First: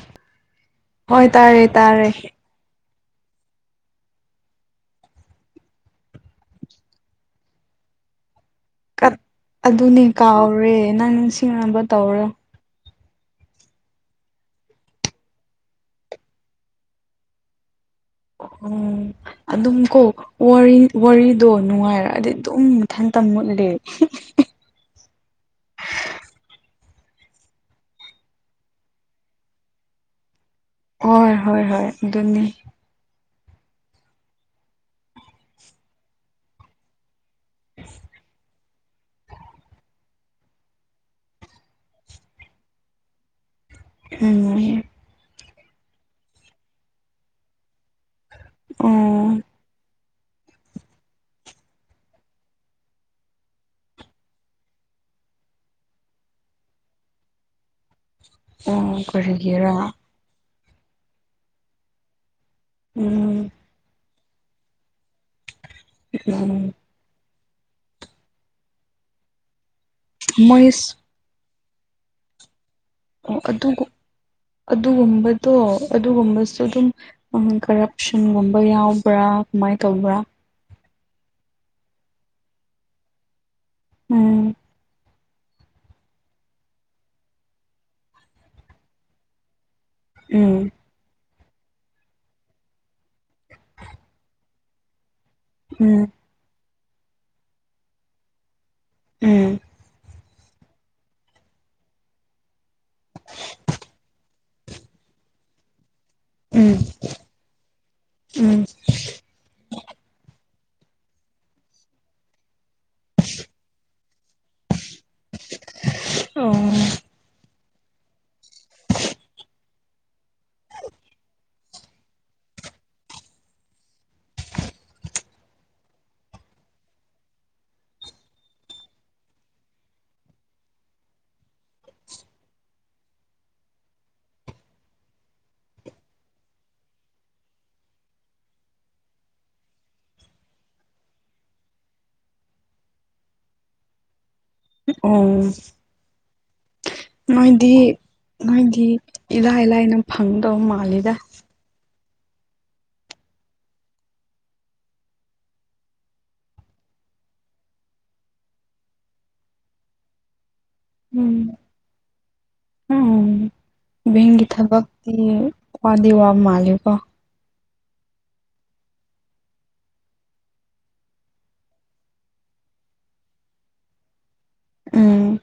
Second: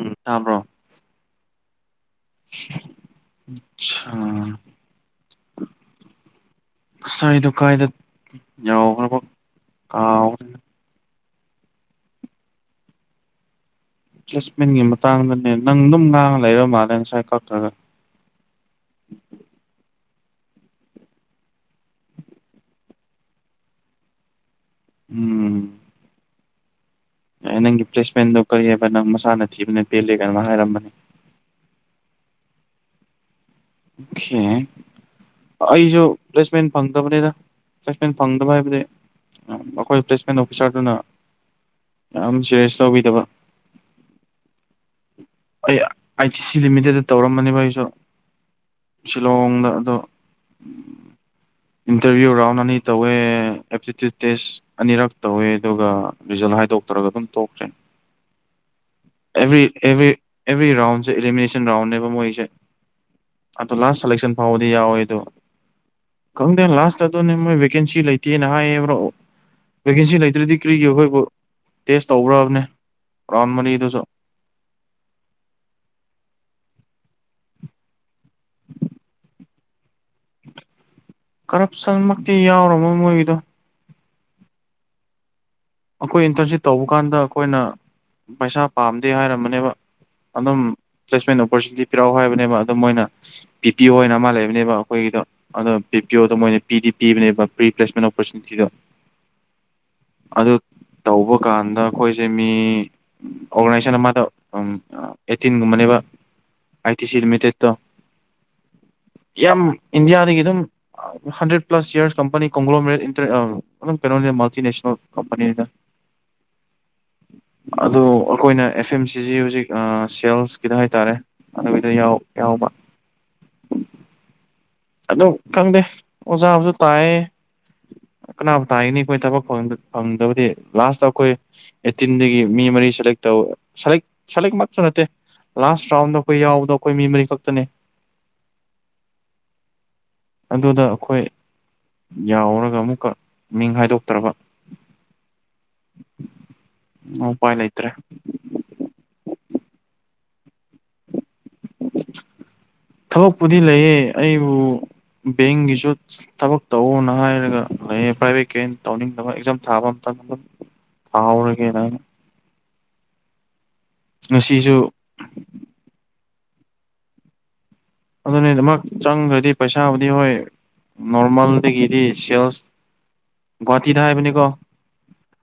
ꯎꯝ ꯇꯥꯕ꯭ꯔꯣ ꯍꯣꯏ ꯇꯥꯔꯦ ꯇꯥꯔꯦ [unintelligible] ꯁꯥꯏꯗꯨ ꯎ ꯀꯥꯏꯗꯠ ꯀꯠ ꯑꯗꯨꯅꯦ ꯀꯥꯎꯔꯦ ꯅꯪ ꯅꯤꯡꯁꯤꯡꯅꯕ ꯇꯧꯔꯣ ꯄꯦꯁꯃꯦꯟꯒꯤ ꯃꯇꯥꯡꯗꯅꯦ ꯅꯪ ꯑꯗꯨꯝ ꯉꯥꯡꯉ ꯂꯩꯔ ꯃꯥꯜꯂꯦ ꯉꯁꯥꯏ ꯀꯧꯇ꯭ꯔꯒ [unintelligible] ꯑꯗꯨꯝ ꯀꯣ ꯋꯥꯔꯤꯗꯣ ꯅꯨꯡꯉꯥꯏꯔꯑꯗꯤ ꯑꯗꯨꯝ ꯏꯊꯟꯇ ꯃꯨꯠꯂꯦ ꯎꯝ ꯑꯦ ꯅꯪꯒꯤ ꯄ꯭ꯂꯦꯁꯃꯦꯟꯗꯣ ꯀꯔꯤꯑꯕ ꯅꯪ ꯃꯁꯥꯅ ꯊꯤꯕꯅ ꯄꯦꯜꯂꯦ ꯀꯅꯣ ꯍꯥꯏꯔꯝꯕꯅꯦ ꯍꯣꯏ ꯍꯣꯏ ꯍꯣꯏ ꯑꯗꯨꯅꯤ [unintelligible] ꯑꯩꯁꯨ ꯄ꯭ꯂꯦꯁꯃꯦꯟ ꯐꯪꯗꯕꯅꯤꯅ ꯄ꯭ꯂꯦꯁꯃꯦꯟ ꯐꯪꯗꯕ ꯍꯥꯏꯕꯗꯤ ꯑꯩꯈꯣꯏ ꯄ꯭ꯂꯦꯁꯃꯦꯟ ꯑꯣꯐꯤꯁꯥꯔꯗꯨꯅ ꯌꯥꯝ ꯁꯦꯔꯤꯌꯁ ꯇꯧꯕꯤꯗꯕ [inaudible] ꯑꯩ ꯑꯥꯏ ꯇꯤ ꯁꯤ ꯂꯤꯃꯤꯇꯦꯠꯇ ꯇꯧꯔꯝꯕꯅꯦꯕ ꯑꯩꯁꯨ ꯑꯣ ꯁꯤꯂꯣꯡꯗ ꯑꯗꯣ ꯏꯟꯇꯔꯚꯤꯌꯨ ꯔꯥꯎꯟ ꯑꯅꯤ ꯇꯧꯋꯦ ꯑꯦꯞꯇꯤꯇ꯭ꯌꯨꯠ ꯇꯦꯁ ꯑꯅꯤꯔꯛ ꯇꯧꯋꯦ ꯑꯗꯨꯒ ꯔꯤꯖꯜ ꯍꯥꯏꯗꯣꯛꯇꯔꯒ ꯑꯗꯨꯝ ꯇꯈ꯭ꯔꯦ ꯎꯝ ꯑꯦꯕ꯭ꯔꯤ ꯑꯦꯕ꯭ꯔꯤ ꯑꯦꯕ꯭ꯔꯤ ꯔꯥꯎꯟꯁꯦ ꯏꯂꯤꯃꯤꯅꯦꯁꯟ ꯔꯥꯎꯟꯅꯦꯕ ꯃꯣꯏꯁꯦ ꯎꯝ ꯑꯗꯣ ꯂꯥꯁ ꯁꯦꯂꯦꯛꯁꯟ ꯐꯥꯎꯕꯗꯤ ꯌꯥꯎꯋꯦ ꯑꯗꯣ ꯈꯪꯗꯦ ꯎꯝ ꯂꯥꯁꯇ ꯅꯦ ꯃꯣꯏ ꯚꯦꯀꯦꯟꯁꯤ ꯂꯩꯇꯦꯅ ꯍꯥꯏꯌꯦꯕ꯭ꯔꯣ ꯚꯦꯀꯦꯟꯁꯤ ꯂꯩꯇ꯭ꯔꯗꯤ ꯀꯔꯤꯒꯤ ꯃꯣꯏꯁ ꯑꯩꯈꯣꯏꯕꯨ ꯇꯦꯁ ꯇꯧꯈ꯭ꯔꯕꯅꯦ ꯑꯣ ꯑꯗꯨꯒꯨꯝꯕꯗꯣ ꯑꯗꯨꯒꯨꯝꯕꯁꯨ ꯑꯗꯨꯝ ꯀꯔꯞꯁꯟꯒꯨꯝꯕ ꯌꯥꯎꯕ꯭ꯔꯥ ꯀꯃꯥꯏꯅ ꯇꯧꯕ꯭ꯔꯥ ꯀꯔꯞꯁꯟꯃꯛꯇꯤ ꯌꯥꯎꯔꯃꯣꯏ ꯃꯣꯏꯒꯤꯗꯣ ꯎꯝ ꯑꯩꯈꯣꯏ ꯏꯟꯇꯔꯟꯁꯤꯞ ꯇꯧꯕ ꯀꯥꯟꯗ ꯑꯩꯈꯣꯏꯅ ꯄꯩꯁꯥ ꯄꯥꯝꯗꯦ ꯍꯥꯏꯔꯝꯕꯅꯦꯕ ꯎꯝ ꯑꯗꯨꯝ ꯄ꯭ꯂꯦꯁꯃꯦꯟ ꯑꯣꯄꯣꯔꯆꯨꯅꯤꯇꯤ ꯄꯤꯔꯛꯎ ꯍꯥꯏꯕꯅꯦꯕ ꯑꯗꯨꯝ ꯃꯣꯏꯅ ꯕꯤ ꯄꯤ ꯑꯣꯅ ꯑꯃ ꯂꯩꯕꯅꯦꯕ ꯑꯩꯈꯣꯏꯒꯤꯗꯣ ꯑꯗꯣ ꯕꯤ ꯎꯝ ꯄꯤ ꯑꯣꯗ ꯃꯣꯏꯅ ꯄꯤꯗꯤ ꯄꯤꯕꯅꯦꯕ ꯄ꯭ꯔꯤꯄ꯭ꯂꯦꯁꯃꯦꯟ ꯑꯣꯄꯣꯔꯆꯨꯅꯤꯇꯤꯗꯣ ꯎꯝ ꯑꯗꯨ ꯇꯧꯕ ꯀꯥꯟꯗ ꯑꯩꯈꯣꯏꯁꯦ ꯃꯤ ꯑꯣꯔꯒꯅꯥꯏꯖꯦꯁꯟ ꯑꯃꯗ ꯑꯩꯠꯇꯤꯟꯒꯨꯝꯕꯅꯦꯕ ꯎꯝ ꯑꯥꯏ ꯇꯤ ꯁꯤ ꯂꯤꯃꯤꯇꯦꯠ ꯣ ꯎꯝ ꯌꯥꯝ ꯏꯟꯗꯤꯌꯥꯗꯒꯤ ꯑꯗꯨꯝ ꯍꯟꯗ꯭ꯔꯦꯠ ꯄ꯭ꯂꯁ ꯌꯌꯥꯔꯁ ꯀꯝꯄꯅꯤ ꯩꯅꯣ ꯃꯜꯇꯤꯅꯦꯁ ꯀꯅꯤ ꯑꯣ ꯑꯗꯣ ꯑꯩꯈꯣꯏꯅ ꯑꯦꯐ ꯑꯦꯝ ꯁꯤꯁꯤ ꯍꯧꯖꯤꯛ ꯁꯦꯜꯁꯀꯤꯗ ꯍꯥꯏꯇꯥꯔꯦ ꯑꯗꯨꯗ ꯌꯥꯎ ꯌꯥꯎꯕ ꯑꯗꯨ ꯈꯪꯗꯦ ꯑꯣꯖꯥꯕꯨꯁꯨ ꯇꯥꯏꯌꯦ ꯀꯅꯥꯕꯨ ꯇꯥꯅꯤ ꯑꯩꯈꯣꯏ ꯊꯕꯛ ꯐꯪꯗꯕꯗꯤ ꯂꯥꯁꯇ ꯑꯩꯈꯣꯏ ꯑꯦꯠꯇꯤꯟꯗꯒꯤ ꯃꯤ ꯃꯔꯤ ꯁꯦꯂꯦꯛ ꯇꯧ ꯁꯦꯂꯦꯛꯃꯛꯁꯨ ꯅꯠꯇꯦ ꯂꯥꯁ ꯔꯥꯎꯟꯗ ꯑꯩꯈꯣꯏ ꯌꯥꯎꯕꯗꯣ ꯑꯩꯈꯣꯏ ꯃꯤ ꯃꯔꯤ ꯈꯛꯇꯅꯦ ꯑꯗꯨꯗ ꯑꯩꯈꯣꯏ ꯌꯥꯎꯔꯒ ꯑꯃꯨꯛꯀ ꯃꯤꯡ ꯍꯥꯏꯗꯣꯛꯇ꯭ꯔꯕ ꯑꯣ ꯎꯄꯥꯏ ꯅꯣꯏꯗꯤ ꯂꯩꯇ꯭ꯔꯦ ꯅꯪꯒꯤ ꯏꯔꯥꯏ ꯂꯥꯏꯅ ꯐꯪꯗꯕ ꯃꯥꯜꯂꯤꯗ [inaudible] ꯊꯕꯛꯄꯨꯗꯤ ꯂꯩꯌꯦ ꯑꯩꯕꯨ ꯕꯦꯡꯒꯤꯁꯨ ꯊꯕꯛ ꯇꯧꯅ ꯍꯥꯏꯔꯒ ꯄ꯭ꯔꯥꯏꯚꯦꯠꯀꯤ ꯑꯣꯏꯅ ꯇꯧꯅꯤꯡꯗꯕ ꯑꯦꯛꯖꯥꯝ ꯊꯥꯕ ꯑꯃꯇ ꯎꯝ ꯍꯧꯔꯒꯦꯅ ꯎꯝ ꯕꯦꯡꯒꯤ ꯉꯁꯤꯁꯨ ꯊꯕꯛꯇꯤ ꯋꯥꯗꯤ ꯋꯥ ꯃꯥꯜꯂꯦꯀꯣ ꯑꯗꯨꯅꯤ ꯑꯗꯨꯃꯛ ꯆꯪꯈ꯭ꯔꯗꯤ ꯄꯩꯁꯥꯕꯨꯗꯤ ꯍꯣꯏ ꯅꯣꯔꯃꯦꯜꯗꯒꯤꯗꯤ ꯁꯦꯜꯁ ꯒꯨꯍꯇꯤꯗ ꯍꯥꯏꯕꯅꯦꯅꯤꯀꯣ ꯎꯝ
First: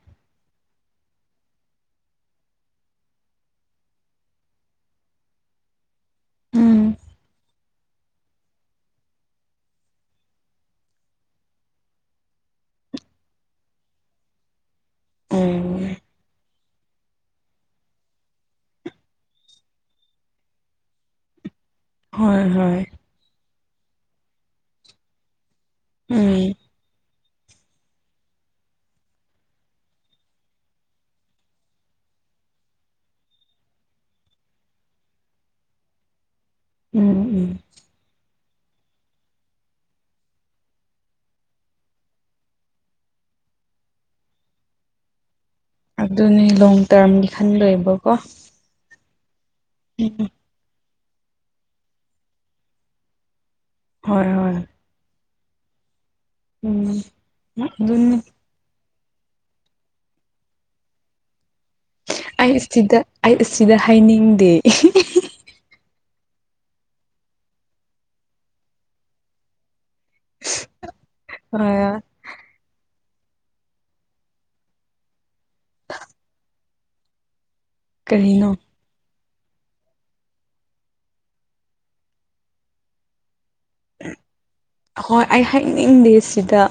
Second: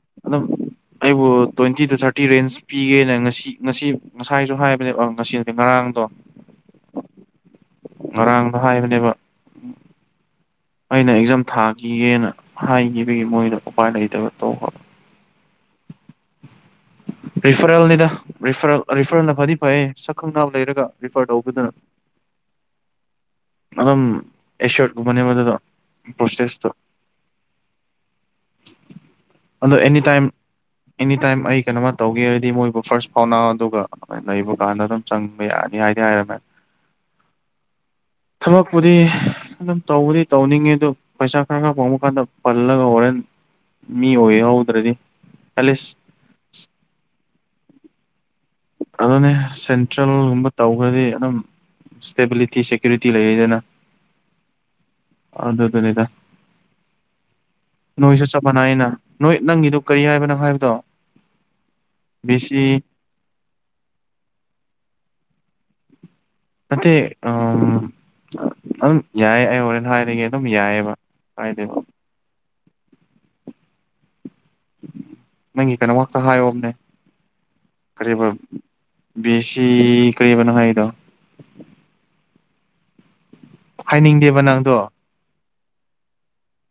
ꯑꯩꯕꯨ ꯇ꯭ꯋꯦꯟꯇꯤ ꯇꯨ ꯊꯥꯔꯇꯤ ꯔꯦꯟꯖ ꯄꯤꯒꯦꯅ ꯉꯁꯤ ꯉꯁꯤ ꯉꯁꯥꯏꯁꯨ ꯍꯥꯏꯕꯅꯦꯕ ꯉꯁꯤꯗꯤ ꯉꯔꯥꯡꯗꯣ ꯎꯝ ꯉꯔꯥꯡꯗ ꯍꯥꯏꯕꯅꯦꯕ ꯑꯩꯅ ꯑꯦꯛꯖꯥꯝ ꯊꯥꯈꯤꯒꯦꯅ ꯍꯥꯏꯈꯤꯕꯒꯤ ꯃꯣꯏꯗ ꯎꯄꯥꯏ ꯂꯩꯇꯕ ꯇꯧꯈ꯭ꯔ ꯑꯣ ꯔꯤꯐꯔꯦꯜꯅꯤꯗꯔꯤꯐꯔꯦꯜꯅ ꯐꯗꯤ ꯐꯩꯌꯦ ꯁꯛ ꯈꯪ ꯂꯩꯔꯒ ꯔꯤꯐꯔ ꯇꯧꯕꯤꯗꯨꯅ ꯍꯣꯏ ꯍꯣꯏ ꯑꯗꯨꯝ ꯑꯦꯁꯠꯀ ꯃ ꯃꯗꯨꯗ ꯎꯝ ꯄ꯭ꯔꯣꯁꯦꯁ ꯇ [unintelligible] ꯑꯗꯣ ꯑꯦꯅꯤ ꯇꯥꯏꯝ ꯑꯦꯅꯤꯇꯥꯏꯝ ꯑꯩ ꯀꯩꯅꯣꯝꯃ ꯇꯧꯒꯦ ꯍꯥꯏꯔꯗꯤ ꯃꯣꯏꯕꯨ ꯐꯥꯔꯁ ꯐꯥꯎꯅꯥ ꯑꯗꯨꯒ ꯂꯩꯕ ꯀꯥꯟꯗ ꯑꯗꯨꯝ ꯆꯪꯕ ꯌꯥꯅꯤ ꯍꯥꯏꯗꯤ ꯍꯥꯏꯔꯝꯃꯦ ꯎꯝ ꯎꯝ ꯊꯕꯛꯄꯨꯗꯤ ꯑꯗꯨꯝ ꯇꯧꯕꯗꯤ ꯇꯧꯅꯤꯡꯉꯦ ꯑꯗꯨ ꯄꯩꯁꯥ ꯈꯔ ꯈꯔ ꯐꯪꯕ ꯀꯥꯟꯗ ꯄꯜꯂꯒ ꯍꯣꯔꯦꯟ ꯃꯤ ꯑꯣꯏꯌꯦꯍꯧꯗ꯭ꯔꯗꯤ ꯑꯦꯂꯁ ꯑꯗꯨꯅꯦ ꯂꯣꯡ ꯇꯔꯝꯒꯤ ꯈꯟꯗꯣꯏꯕꯀꯣ ꯑꯗꯨꯅꯦ ꯎꯝ ꯁꯦꯟꯇ꯭ꯔꯦꯜꯒꯨꯝꯕ ꯇꯧꯈ꯭ꯔꯗꯤ ꯑꯗꯨꯝ ꯏꯁꯇꯦꯕꯤꯂꯤꯇꯤ ꯁꯦꯀ꯭ꯌꯨꯔꯤꯇꯤ ꯂꯩꯔꯤꯗꯅ ꯍꯣꯏ ꯍꯣꯏ ꯑ ꯑꯗꯨ ꯑꯗꯨ ꯂꯩꯗ ꯎꯝ ꯑꯗꯨꯝ ꯃꯅꯥꯏꯅ ꯅꯣꯏ ꯅꯪꯒꯤꯗꯨ ꯀꯔꯤ ꯍꯥꯏꯕ ꯅꯪ ꯍꯥꯏꯕꯗꯣ ꯕꯤ ꯑꯩ ꯁꯤ ꯑꯁꯤꯗ ꯑꯩ ꯑꯁꯤꯗ ꯍꯥꯏꯅꯤꯡꯗꯦ ꯅꯠꯇꯦ ꯎ ꯑꯗꯨꯝ ꯌꯥꯏ ꯑꯩ ꯍꯣꯔꯦꯅ ꯍꯥꯏꯔꯤꯉꯦ ꯑꯗꯨꯝ ꯌꯥꯏꯑꯕ ꯍꯥꯏꯗꯦꯕ ꯈ꯭ꯔ ꯅꯪꯒꯤ ꯀꯩꯅꯣ ꯉꯥꯛꯇ ꯍꯥꯏꯌꯣꯝꯅꯦ ꯀꯔꯤꯔꯤꯕ ꯀꯔꯤꯅꯣ ꯕꯤ ꯁꯤ ꯀꯔꯤꯕꯅꯣ ꯍꯥꯏꯗꯣ ꯍꯥꯏꯅꯤꯡꯗꯦꯕ ꯅꯪꯗꯣ ꯍꯣꯏ ꯑꯩ ꯍꯥꯏꯅꯤꯡꯗꯦ ꯁꯤꯗ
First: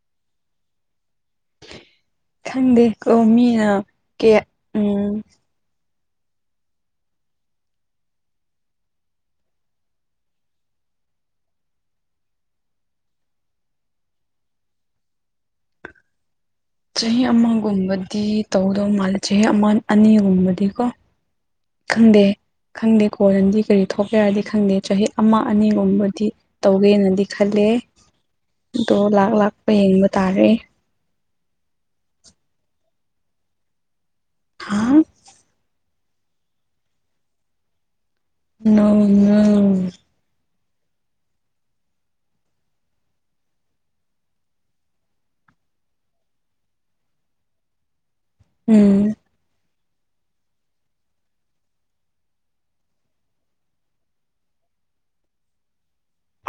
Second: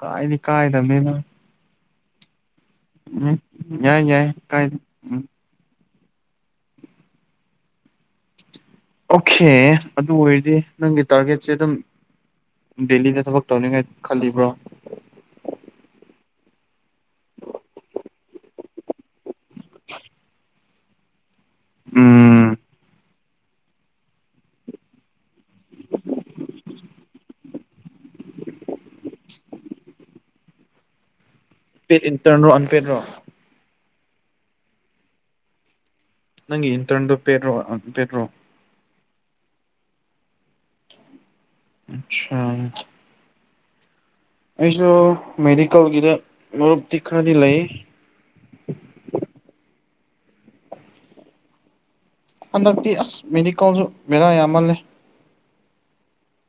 ꯀꯥꯏꯅꯤ ꯀꯥꯏꯗ ꯃꯅ ꯈꯪꯗꯦ ꯀꯣ ꯃꯤꯅ ꯌꯥꯏ ꯌꯥꯏ ꯀꯦ ꯀꯥꯏꯗꯦ ꯎꯝ ꯑꯣꯀꯦ ꯑꯗꯨ ꯑꯣꯏꯔꯗꯤ ꯅꯪꯒꯤ ꯇꯥꯔꯒꯦꯠꯁꯦ ꯑꯗꯨꯝ ꯗꯦꯜꯂꯤꯗ ꯊꯕꯛ ꯇꯧꯅꯤꯡꯉꯥꯏ ꯈꯜꯂꯤꯕ꯭ꯔꯣ ꯆꯍꯤ ꯑꯃꯒꯨꯝꯕꯗꯤ ꯇꯧꯗꯧ ꯃꯥꯜꯂꯦ ꯆꯍꯤ ꯑꯃ ꯑꯅꯤꯒꯨꯝꯕꯗꯤꯀꯣ ꯈꯪꯗꯦ ꯎꯝ ꯈꯪꯗꯦ ꯀꯣꯟꯂꯗꯤ ꯀꯔꯤ ꯊꯣꯛꯀꯦ ꯌꯥꯔꯗꯤ ꯈꯪꯗꯦ ꯆꯍꯤ ꯑꯃ ꯑꯅꯤꯒꯨꯝꯕꯗꯤ ꯇꯧꯒꯦꯅꯗꯤ ꯈꯜꯂꯦ ꯑꯗꯣ ꯂꯥꯛ ꯂꯥꯛꯄ ꯌꯦꯡꯕ ꯇꯥꯔꯦ ꯏꯟꯇꯔꯣ ꯑꯟꯄꯦꯗ ꯔꯣ ꯍꯥ ꯅꯪꯒꯤ ꯏꯟꯇꯔꯟꯗꯣ ꯄꯦ꯭ꯔꯣ ꯄꯦꯗ꯭ꯔꯣ ꯅꯎ ꯑꯆꯥ ꯑꯩꯁꯨ ꯃꯦꯗꯤꯀꯦꯜꯒꯤꯗ ꯃꯔꯨꯞꯇꯤ ꯈꯔꯗꯤ ꯂꯩ ꯎꯝ ꯍꯟꯗꯛꯇꯤ ꯑꯁ ꯃꯦꯗꯤꯀꯣꯜꯁꯨ ꯦꯔꯥ ꯌꯥꯝꯃꯜꯂꯦ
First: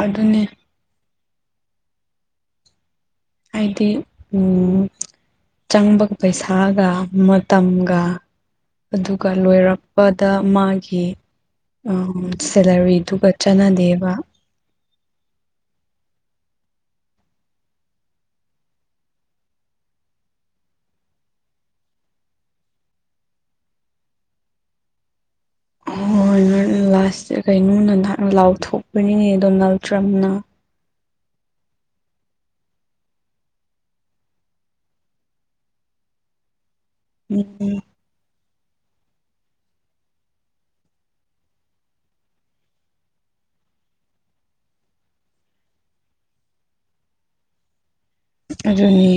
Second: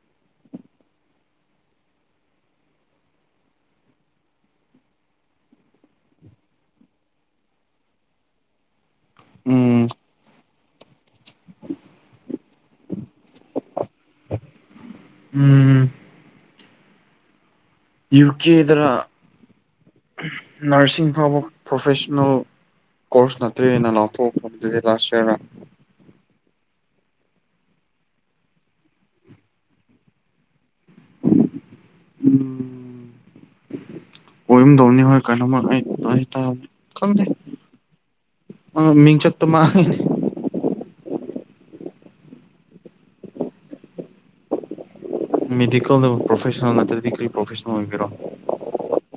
ꯑꯗꯨꯅꯦ ꯍꯥꯏꯗꯤ ꯆꯪꯕꯒ ꯄꯩꯁꯥꯒ ꯃꯇꯝꯒ ꯑꯗꯨꯒ ꯎꯝ ꯂꯣꯏꯔꯛꯄꯗ ꯃꯥꯒꯤ ꯁꯦꯂꯔꯤꯗꯨꯒ ꯆꯥꯟꯅꯗꯦꯕ ꯎꯝ ꯌꯨ ꯀꯦꯗ ꯅꯔꯁꯤꯡ ꯐꯥꯎꯕ ꯄ꯭ꯔꯣꯐꯦꯁꯅꯦꯜ ꯀꯣꯔꯁ ꯅꯠꯇ꯭ꯔꯤꯅ ꯂꯥꯎꯊꯣꯛꯄꯗꯨꯗꯤ ꯂꯥꯁ ꯌꯌꯥꯔꯗ ꯍ ꯍꯣꯏ ꯅ ꯂꯥꯁꯁꯦ ꯀꯩꯅꯣꯅ ꯅꯍꯥꯛꯅ ꯂꯥꯎꯊꯣꯛꯄꯅꯤꯅꯦ ꯗꯣꯅꯥꯜ ꯇ꯭ꯔꯝꯅ ꯎꯝ ꯑꯣꯏꯔꯨꯝꯗꯧꯅꯤ ꯍꯣꯏ ꯀꯩꯅꯣꯝꯃ ꯑꯩ ꯎꯝ ꯎꯝ ꯑ ꯃꯤꯡ ꯆꯠꯇ ꯃꯥ ꯃꯦꯗꯤꯀꯦꯜꯗ ꯄ꯭ꯔꯣꯐꯦꯁꯅꯦꯜ ꯅꯠꯇ꯭ꯔꯗꯤ ꯀ꯭ꯔꯤ ꯄ꯭ꯔꯣꯐꯦꯁꯅꯦꯜ ꯑꯣꯏꯕꯤꯔꯣ ꯑꯗꯨꯅꯤ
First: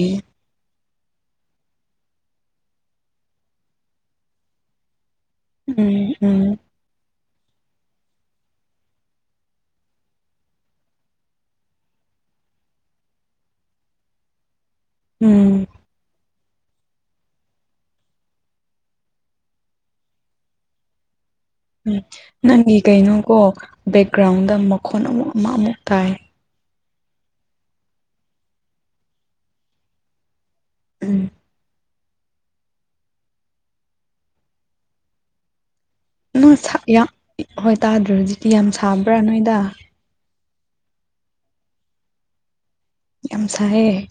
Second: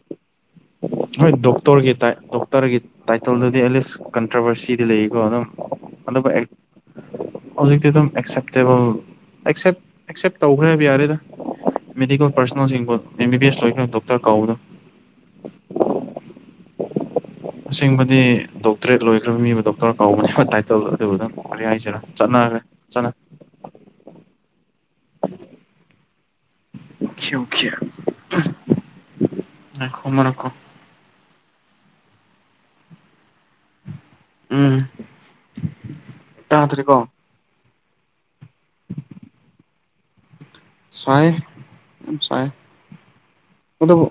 ꯍꯣꯏ ꯗꯣꯛꯇꯔꯒꯤ ꯗꯣꯛꯇꯔꯒꯤ ꯇꯥꯏꯇꯜꯗꯨꯗꯤ ꯑꯦꯠꯂꯤꯁ ꯀꯟꯇ꯭ꯔꯥꯚꯔꯁꯤꯗꯤ ꯂꯩꯀꯣ ꯑꯗꯨꯝ ꯎꯝ ꯑꯗꯨ ꯎꯝ ꯍꯧꯖꯤꯛꯇꯤ ꯑꯗꯨꯝ ꯑꯦꯛꯁꯦꯞꯇꯦꯕꯜ ꯑꯦꯛꯁꯦ ꯇꯧꯈ꯭ꯔꯦ ꯍꯥꯏꯕ ꯌꯥꯔꯦꯗ ꯃꯦꯗꯤꯀꯦꯜ ꯄꯥꯔꯁꯣꯅꯦꯜꯁꯤꯡꯕꯨ ꯑꯦꯝ ꯕꯤ ꯕꯤ ꯑꯦꯁ ꯂꯈ꯭ꯔꯥ ꯗꯣꯛꯇꯔ ꯀꯧꯕꯗꫭ꯫ ꯎꯝ꯫ ꯑꯁꯦꯡꯕꯗꯤ ꯗꯣꯛꯇꯔꯦꯠ ꯂꯣꯏꯈ꯭ꯔꯕ ꯃꯤꯕꯨ ꯗꯣꯛꯇꯔ ꯀꯥꯎꯕꯅꯤ ꯇꯥꯏꯇꯜ ꯑꯗꯨꯕꯨꯅ꯫ ꯎꯝ ꯅꯪꯒꯤ ꯀꯩꯅꯣꯒꯣ ꯕꯦꯛꯒ꯭ꯔꯥꯎꯟꯗ ꯃꯈꯣꯟ ꯑꯃꯨꯛ ꯑꯃ ꯑꯃꯨꯛ ꯇꯥꯏ꯫ [unintelligible] ꯎꯝ꯫ ꯎꯝ꯫ ꯅꫭ ꯁꯥ ꯇꯥꯗ꯭ꯔꯦꯀꯣ ꯌꯥ ꯍꯣꯏ ꯇꯥꯗ꯭ꯔꯦ ꯍꯧꯖꯤꯛꯇꯤ ꯌꯥꯝ ꯁꯥꯕ꯭ꯔꯥ ꯅꯣꯏꯗ꯫ ꯁꯥꯏ ꯌꯥꯝ ꯁꯥꯏ ꯌꯥꯝ ꯁꯥꯏꯌꯦ ꯑꯗꯨꯕꯨ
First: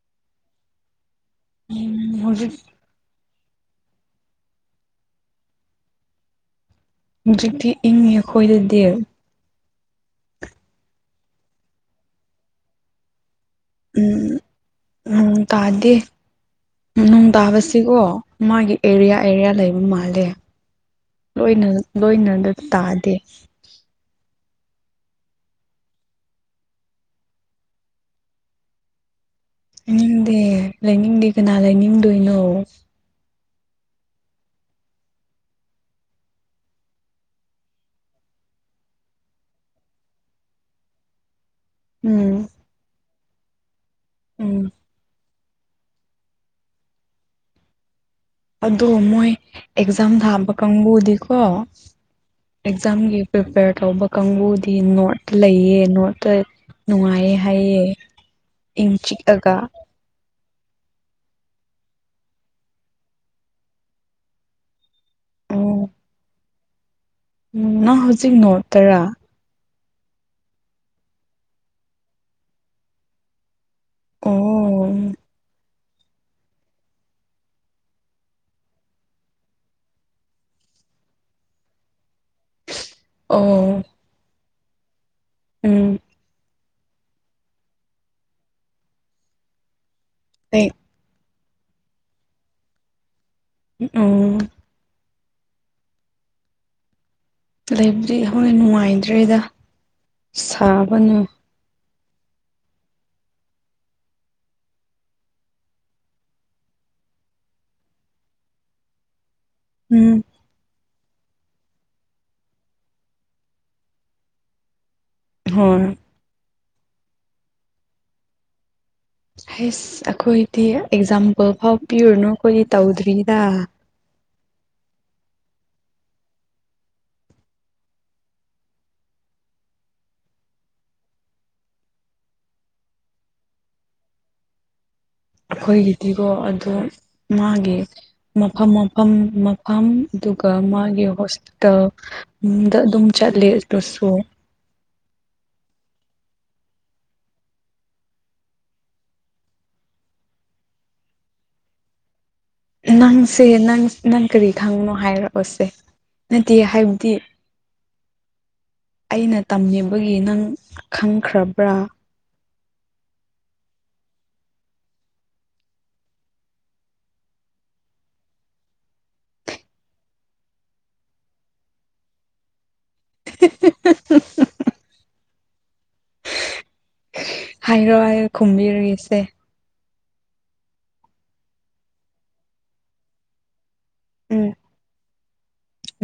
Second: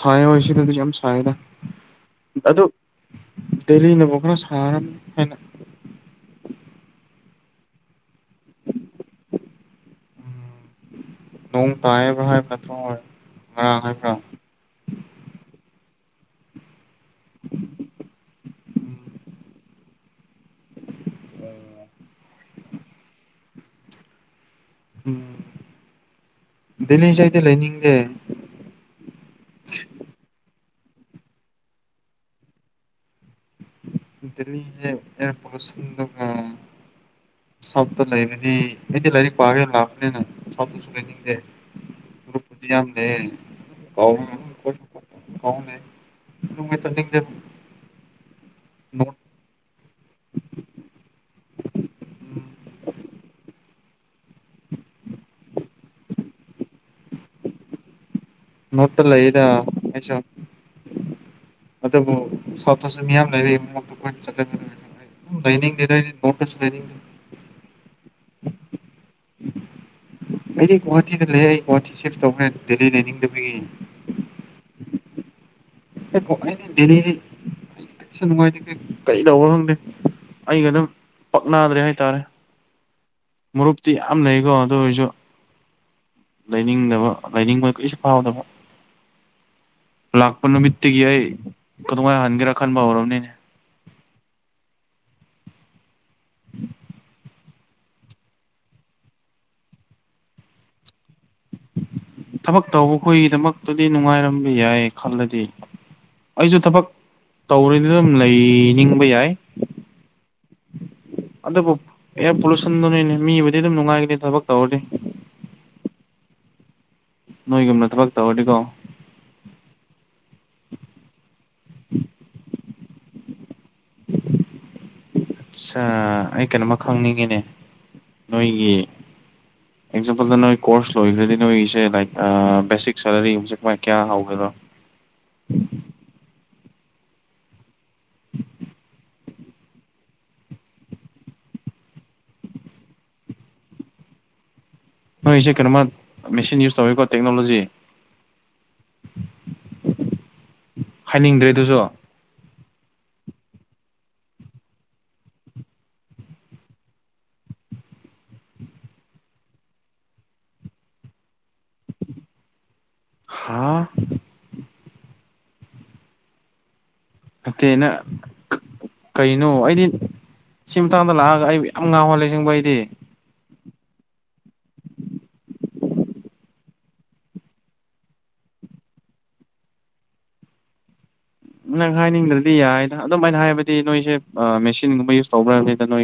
ꯁꯥꯏ ꯍꯣꯏ ꯁꯤꯗꯗꯤ ꯌꯥꯝ ꯁꯥꯏꯗ ꯎꯝ ꯍꯧꯖꯤꯛ ꯑꯗꯨ ꯗꯦꯂꯤꯅꯕꯨ ꯈꯔ ꯁꯥꯔ ꯍꯧꯖꯤꯛꯇꯤ ꯏꯪꯉꯦ ꯑꯈꯣꯏꯗꯗꯤ꯫ ꯅꯣꯡ ꯇꯥꯏꯕ꯭ꯔꯥ ꯍꯥꯏꯕ꯭ꯔꯥ ꯅꯠꯇ꯭ꯔꫭ ꯉꯔꯥꯡ ꯍꯥꯏꯕ꯭ꯔꯥ꯫ ꯎꯝ ꯇꯥꯗꯦ꯫ ꯎꯝ ꯅꯨꯡ ꯇꯥꯕꯁꯤꯀꯣ ꯃꯥꯒꯤ ꯑꯦꯔꯤꯌꯥ ꯑꯦꯔꯤꯌꯥ ꯂꯩꯕ ꯃꯥꯜꯂꯦ꯫ ꯂꯣꯏꯅ ꯂꫭꯏꯅꯗ ꯇꯥꯗꯦ꯫ ꯗꯦꯂꯤꯁꯦ ꯑꯩꯗꯤ ꯂꯩꯅꯤꯡꯗꯦ꯫ ꯂꯩꯅꯤꯡꯗꯦ ꯂꯩꯅꯤꯡꯗꯦ ꯀꯅꯥ ꯂꯩꯅꯤꯡꯗꯣꯏꯅꯣ꯫ [inaudible] ꯁꯥꯎꯠꯇ ꯂꯩꯕꯗꯤ ꯑꯩꯗꯤ ꯂꯥꯏꯔꯤꯛ ꯄꯥꯔꯒ ꯂꯥꯛꯄꯅꯤꯅ ꯁꯥꯎꯠꯇꯁꯨ ꯂꯩꯅꯤꯡꯗꯦ꯫ ꯎꯝ꯫ [inaudible] ꯎꯝ꯫ [inaudible] ꯑꯗꯣ ꯅꯣꯔꯠ ꯃꯣꯏ ꯑꯦꯛꯖꯥꯝ ꯊꯥꯕ ꯀꯥꯡꯕꯨꯗꯤꯀꯣ ꯑꯦꯛꯖꯥꯝꯒꯤ ꯄ꯭ꯔꯤꯄꯦꯌꯔ ꯇꯧꯕ ꯀꯥꯡꯕꯨꯗꯤ ꯅꯣꯔꯠꯇ ꯂꯩꯌꯦ ꯅꯣꯔꯠꯇ ꯅꯨꯡꯉꯥꯏꯌꯦ ꯍꯥꯏꯌꯦ ꯏꯪ ꯅꯣꯔꯠꯇ ꯂꯩꯌꯦꯗ ꯆꯤꯛꯑꯒ꯫ ꯑꯩꯁꯨ ꯑꯗꯨꯕꯨ ꯁꯥꯎꯠꯇꯁꯨ ꯃꯤꯌꯥꯝ ꯂꯩꯔꯤ꯫ [inaudible] ꯂꯩꯅꯤꯡꯗꯦꯗ ꯑꯩꯗꯤ ꯃꯣꯔꯠꯇꯁꯨ ꯂꯩꯅꯤꯡꯗꯦ꯫ ꯎꯝ ꯅꯪ ꯍꯧꯖꯤꯛ ꯅꯣꯔꯠꯇꯔꯥ꯫ ꯑꯩꯗꯤ ꯒꯨꯍꯥꯇꯤꯗ ꯂꯩꯌꯦ ꯑꯩ ꯒꯨꯍꯥꯇꯤ ꯁꯤꯐ ꯇꯧꯈ꯭ꯔꯦ ꯗꯦꯜꯂꯤ ꯂꯩꯅꯤꯡꯗꯕꯒꯤ꯫ ꯑꯣ꯫ [inaudible] ꯑꯩꯒ ꯑꯗꯨꯝ ꯄꯥꯛꯅꯗ꯭ꯔꯦ ꯍꯥꯏꯇꯥꯔꯦ꯫ ꯑꯣ ꯃꯔꯨꯞꯇꯤ ꯌꯥꯝ ꯂꯩꯀꯣ ꯑꯗꯨ ꯑꯣꯏꯔꯁꯨ꯫ ꯎꯝ꯫ ꯂꯩꯅꯤꯡꯗꯕ ꯂꯩꯅꯤꯡꯕ ꯀꯔꯤꯁꯨ ꯐꯥꯎꯗꯕ꯫ ꯂꯥꯛꯄ ꯑꯩ ꯅꯨꯃꯤꯠꯇꯒꯤ ꯑꯩ ꯀꯗꯨꯉꯥꯏꯅ ꯍꯟꯒꯦꯔꯥ ꯈꯟꯕ ꯍꯧꯔꯕꯅꯤꯅꯦ꯫ ꯎꯝ ꯑꫭ꯫ ꯂꯩꯕꯗꯤ ꯍꫭꯏ ꯅꯨꯡꯉꯥꯏꯇ꯭ꯔꯦꯗ ꯁꯥꯕꯅ꯫ ꯊꯕꯛ ꯇꯧꯕ ꯈꯣꯏꯒꯤꯗꯃꯛꯇꯗꯤ ꯅꯨꯡꯉꯥꯏꯔꯝꯕ ꯌꯥꯏ ꯈꯜꯂꯗꯤ꯫ ꯑꯩꯁꯨ ꯊꯕꯛ ꯇꯧꯔꯤꯗ ꯑꯗꯨꯝ ꯂꯩꯅꯤꯡꯕ ꯌꯥꯏ꯫ ꯎꯝ꯫ ꯑꯗꯨꯕꯨ ꯑꯦꯌꯥꯔ ꯄꯣꯂꯨꯁꯟꯗꯨꯅꯤꯅꯦ ꯃꯤꯕꯨꯗꯤ ꯑꯗꯨꯝ ꯅꯨꯡꯉꯥꯏꯒꯅꯤ ꯊꯕꯛ ꯇꯧꯔꯗꯤ꯫ ꯍꯣꯏ꯫ ꯅꯣꯏꯒꯨꯝꯅ ꯊꯕꯛ ꯇꯧꯔꯗꯤꯀꯣ꯫ ꯍꯩꯁ ꯑꯩꯈꯣꯏꯗꯤ ꯑꯦꯛꯖꯥꯝꯄꯜ ꯐꯥꯎ ꯄꯤꯔꯨꯅꯨ ꯑꯩꯈꯣꯏꯒꯤ ꯇꯧꯗ꯭ꯔꯤꯗꯥ꯫ ꯆꯥ ꯑꯩ ꯀꯩꯅꯣꯝꯃ ꯈꯪꯅꯤꯡꯉꯤꯅꯦ ꯅꯣꯏꯒꯤ [inaudible] ꯑꯦꯛꯖꯥꯝꯄꯜꯗ ꯅꯣꯏ ꯀꯣꯔꯁ ꯂꯣꯏꯈ꯭ꯔꯗꯤ ꯅꯣꯏꯒꯤꯁꯦ ꯂꯥꯏꯛ ꯑꯥ ꯕꯦꯁꯤꯛ ꯁꯂꯔꯤ ꯒꯨꯝꯕꯁꯦ ꯀꯃꯥꯏ ꯀꯌꯥ ꯍꯧꯒꯦꯔꫭ꯫ ꯑꯩꯈꯣꯏꯒꯤꯗꯤꯀꯣ ꯑꯗꯣ ꯃꯥꯒꯤ ꯃꯐꯝ ꯃꯐꯝ ꯃꯐꯝ ꯑꯗꯨꯒ ꯃꯥꯒꯤ ꯍꯣꯁꯄꯤꯇꯥꯜ ꯗ ꯑꯗꯨꯝ ꯆꯠꯂꯦ ꯑꯗꯨꯁꯨ ꯃꯣꯏꯁꯦ ꯀꯩꯅꯣꯃ ꯃꯦꯁꯤꯤꯟ ꯌꯨꯁ ꯇꯧꯋꯤꯀꯣ ꯇꯦꯛꯅꯣꯂꯣꯖꯤ [inaudible] ꯍꯥꯏꯅꯤꯡꯗ꯭ꯔꯦ ꯑꯗꯨꯁꯨ ꯅꯪꯁꯦ ꯅꯪ ꯅꯪ ꯀꯔꯤ ꯈꯪꯅꯣ ꯍꯥꯏꯔꯛꯑꯣꯁꯦ ꯅꯠꯇꯦ ꯍꯥꯏꯕꯗꯤ ꯑꯩꯅ ꯇꯝꯅꯤꯡꯕꯒꯤ ꯅꯪ ꯈꯪꯈ꯭ꯔꯕ꯭ꯔꯥ ꯍꯥꯥ ꯇꯩꯩꯅ ꯀꯩꯅꯣ ꯑꯩꯗꯤ ꯁꯤ ꯃꯇꯥꯡꯗ ꯂꯥꯛꯑꯒ ꯑꯩ ꯌꯥꯝ ꯉꯥꯎꯍꯜꯂꯦꯁꯤꯡꯕ ꯑꯩꯗꯤ ꯍꯤ ꯍꯤ ꯍꯥꯏꯔꯥꯏ ꯈꯨꯝꯕꯤꯔꯁꯦ ꯅꯪ ꯍꯥꯏꯅꯤꯡꯗ꯭ꯔꯗꯤ ꯌꯥꯏꯗ ꯑꯗꯨꯝꯥꯏꯅ ꯍꯥꯏꯕꯗꯤ ꯅꯣꯏꯁꯦ ꯎꯝ ꯃꯦꯆꯤꯟꯒꯨꯝꯕ ꯌꯨꯁ ꯇꯧꯕ꯭ꯔ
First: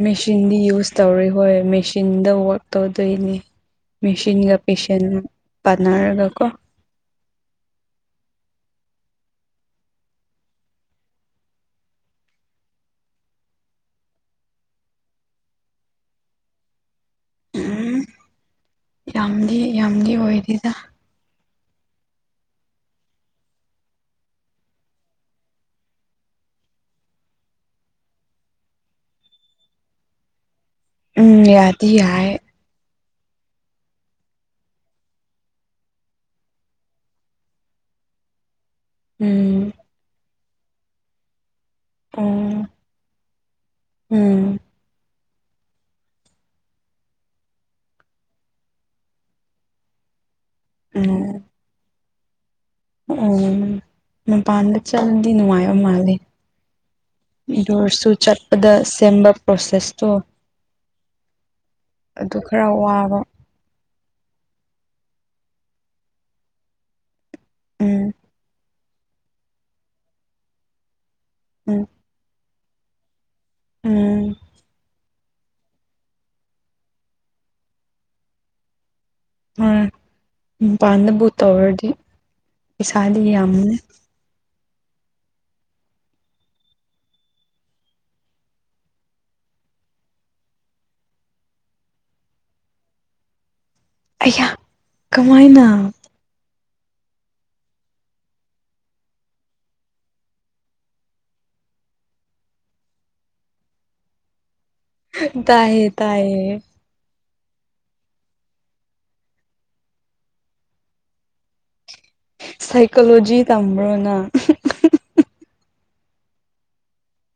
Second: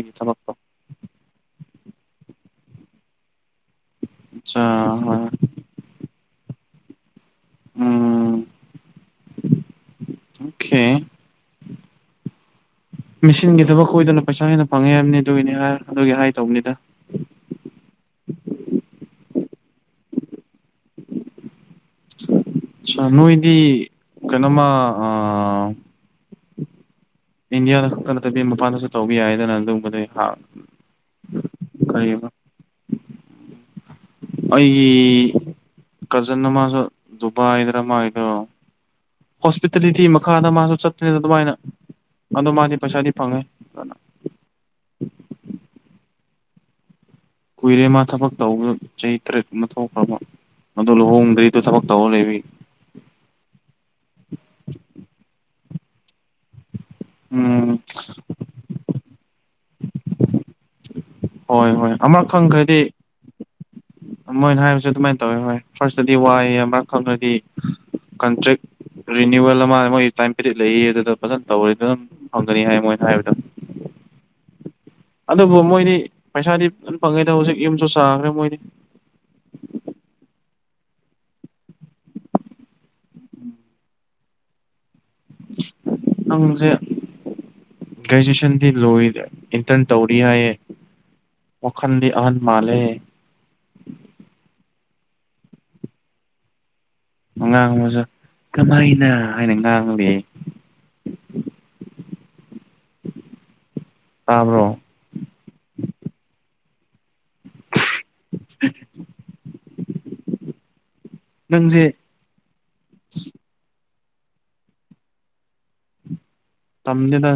ꯃꯦꯆꯤꯟꯗꯤ ꯌꯨꯁ ꯇꯧꯔ ꯍꯣꯏ ꯃꯦꯆꯤꯟꯗ ꯋꯛ ꯇꯧꯗꯣꯏꯅꯤ ꯃꯦꯆꯤꯟꯒ ꯑꯠꯆꯥ ꯄꯦꯁꯦꯟ ꯍꯣꯏ ꯄꯥꯟꯅꯔꯒ ꯀꯣ ꯎꯝ [inaudible] ꯑꯣꯀꯦ ꯃꯦꯁꯤꯤꯟꯒꯤ ꯊꯕꯛ ꯀꯣꯏꯗꯅ ꯄꯩꯁꯥ ꯍꯦꯟꯅ ꯐꯪꯉꯦ ꯍꯥꯏꯕꯅꯤ ꯑꯗꯨꯒꯤꯅꯤ ꯍꯥꯏ ꯑꯗꯨꯒꯤ ꯍꯥꯏ ꯇꯧꯕꯅꯤꯗ ꯎꯝ ꯌꯥꯝꯗꯤ ꯌꯥꯝꯗꯤ ꯑꯣꯏꯔꯤꯗ ꯑ ꯅꯣꯏꯗꯤ ꯀꯩꯅꯣꯃ ꯏꯟꯗꯤꯌꯥꯗ ꯈꯛꯇ ꯅꯠꯇꯕꯤ ꯃꯄꯥꯟꯗꯁꯨ ꯇꯧꯕ ꯌꯥꯏꯗꯅ ꯑꯗꯨꯒꯨꯝꯕꯗ ꯎꯝ ꯌꯥꯗꯤ ꯌꯥ ꯑꯩꯒꯤ ꯀꯖꯤꯟ ꯑꯃꯁꯁꯨ ꯗꯨꯕꯥꯏꯗ꯭ꯔ ꯃꯥꯥꯏꯗꯣ ꯎꯝ ꯍꯣꯁꯄꯤꯇꯥꯂꯤꯇꯤ ꯃꯈꯥꯗ ꯃꯥꯁꯨ ꯆꯠꯇ꯭ꯔꯤꯩꯗ ꯑꯗꯨꯃꯥꯏꯅ ꯑꯣ ꯑꯗꯣ ꯃꯥꯗꯤ ꯄꯩꯁꯥꯗꯤ ꯐꯪꯉꯦ ꯐꯖꯅ ꯎꯝ ꯀꯨꯏꯔꯦ ꯃꯥ ꯊꯕꯛ ꯇꯧꯕꯗ ꯆꯍꯤ ꯇꯔꯦꯠ ꯀꯨꯅ ꯊꯣꯛꯈ꯭ꯔꯕ ꯃ ꯂꯨꯍꯣꯡꯗ꯭ꯔꯤꯗꯣ ꯊꯕꯛ ꯇꯧꯅꯦꯕꯤ ꯑꯣ ꯑꯣ ꯃꯄꯥꯟꯗ ꯆꯠꯂꯗꯤ ꯅꯨꯡꯉꯥꯏꯕ ꯃꯥꯜꯂꯦ ꯎꯝ ꯣꯔꯁꯨ ꯆꯠꯄꯗ ꯁꯦꯝꯕ ꯄ꯭ꯔꯣꯁꯦꯁꯇꯣ ꯍꯣꯏ ꯍꯣꯏ ꯑꯃꯛ ꯑꯗꯨ ꯈꯔ ꯈꯪꯈ꯭ꯔꯗꯤ ꯋꯥꯕ ꯃꯣꯏꯅ ꯍꯥꯏꯕꯁꯦ ꯑꯗꯨꯃꯥꯏꯅ ꯇꯧꯋꯤ ꯍꯣꯏ ꯐꯥꯔꯁꯇꯗꯤ ꯋꯥꯏꯑꯦ ꯑꯃ ꯈꯪꯗ꯭ꯔꯗꯤ ꯎꯝ ꯀꯟꯇ꯭ꯔꯦꯛ ꯔꯤꯅꯤꯋꯦꯜ ꯑꯃ ꯃꯣꯏ ꯇꯥꯏꯝ ꯄꯤꯔꯤꯠ ꯂꯩꯌꯦ ꯑꯗꯨꯗ ꯐꯖꯅ ꯇꯧꯔꯤ ꯎꯝ ꯑꯗꯨꯝ ꯐꯪꯒꯅꯤ ꯍꯥꯏ ꯃꯣꯏꯅ ꯍꯥꯏꯕꯗꯣ ꯎꯝ ꯑꯗꯨꯕꯨ ꯃꯣꯏꯗꯤ ꯄꯩꯁꯥꯗꯤ ꯐꯪꯉꯦꯗ ꯍꯧꯖꯤꯛ ꯌꯨꯝꯁꯨ ꯆꯥꯈ꯭ꯔꯦ ꯃꯣꯏꯗꯤ ꯑ ꯃꯄꯥꯟꯗ ꯕꯨꯠ ꯇꯧꯔꯗꯤ ꯄꯩꯁꯥꯗꯤ ꯌꯥꯝꯃꯦ ꯑꯪꯖꯦ ꯒ꯭ꯔꯦꯖꯨꯦꯁꯟꯗꯤ ꯂꯣꯏꯦ ꯏꯟꯇꯔꯟ ꯇꯧꯔꯤ ꯍꯥꯏꯌꯦ ꯋꯥꯜꯗꯤ ꯑꯍꯟ ꯃꯥꯜꯂꯦ ꯑꯩꯍꯥꯛ ꯀꯃꯥꯏꯅ ꯉꯥꯡꯕꯁꯨ ꯀꯃꯥꯏꯅ ꯍꯥꯏꯅ ꯉꯥꯡꯂꯤ [inaudible] ꯇꯥꯕ꯭ꯔꯣ ꯇꯑꯦ ꯇꯥꯏꯦ [inaudible] ꯅꯪꯁꯦ ꯁꯥꯏꯀꯣꯂꯣꯖꯤ ꯇꯝꯕ꯭ꯔꯣꯅ ꯇꯝꯃꯦ ꯇ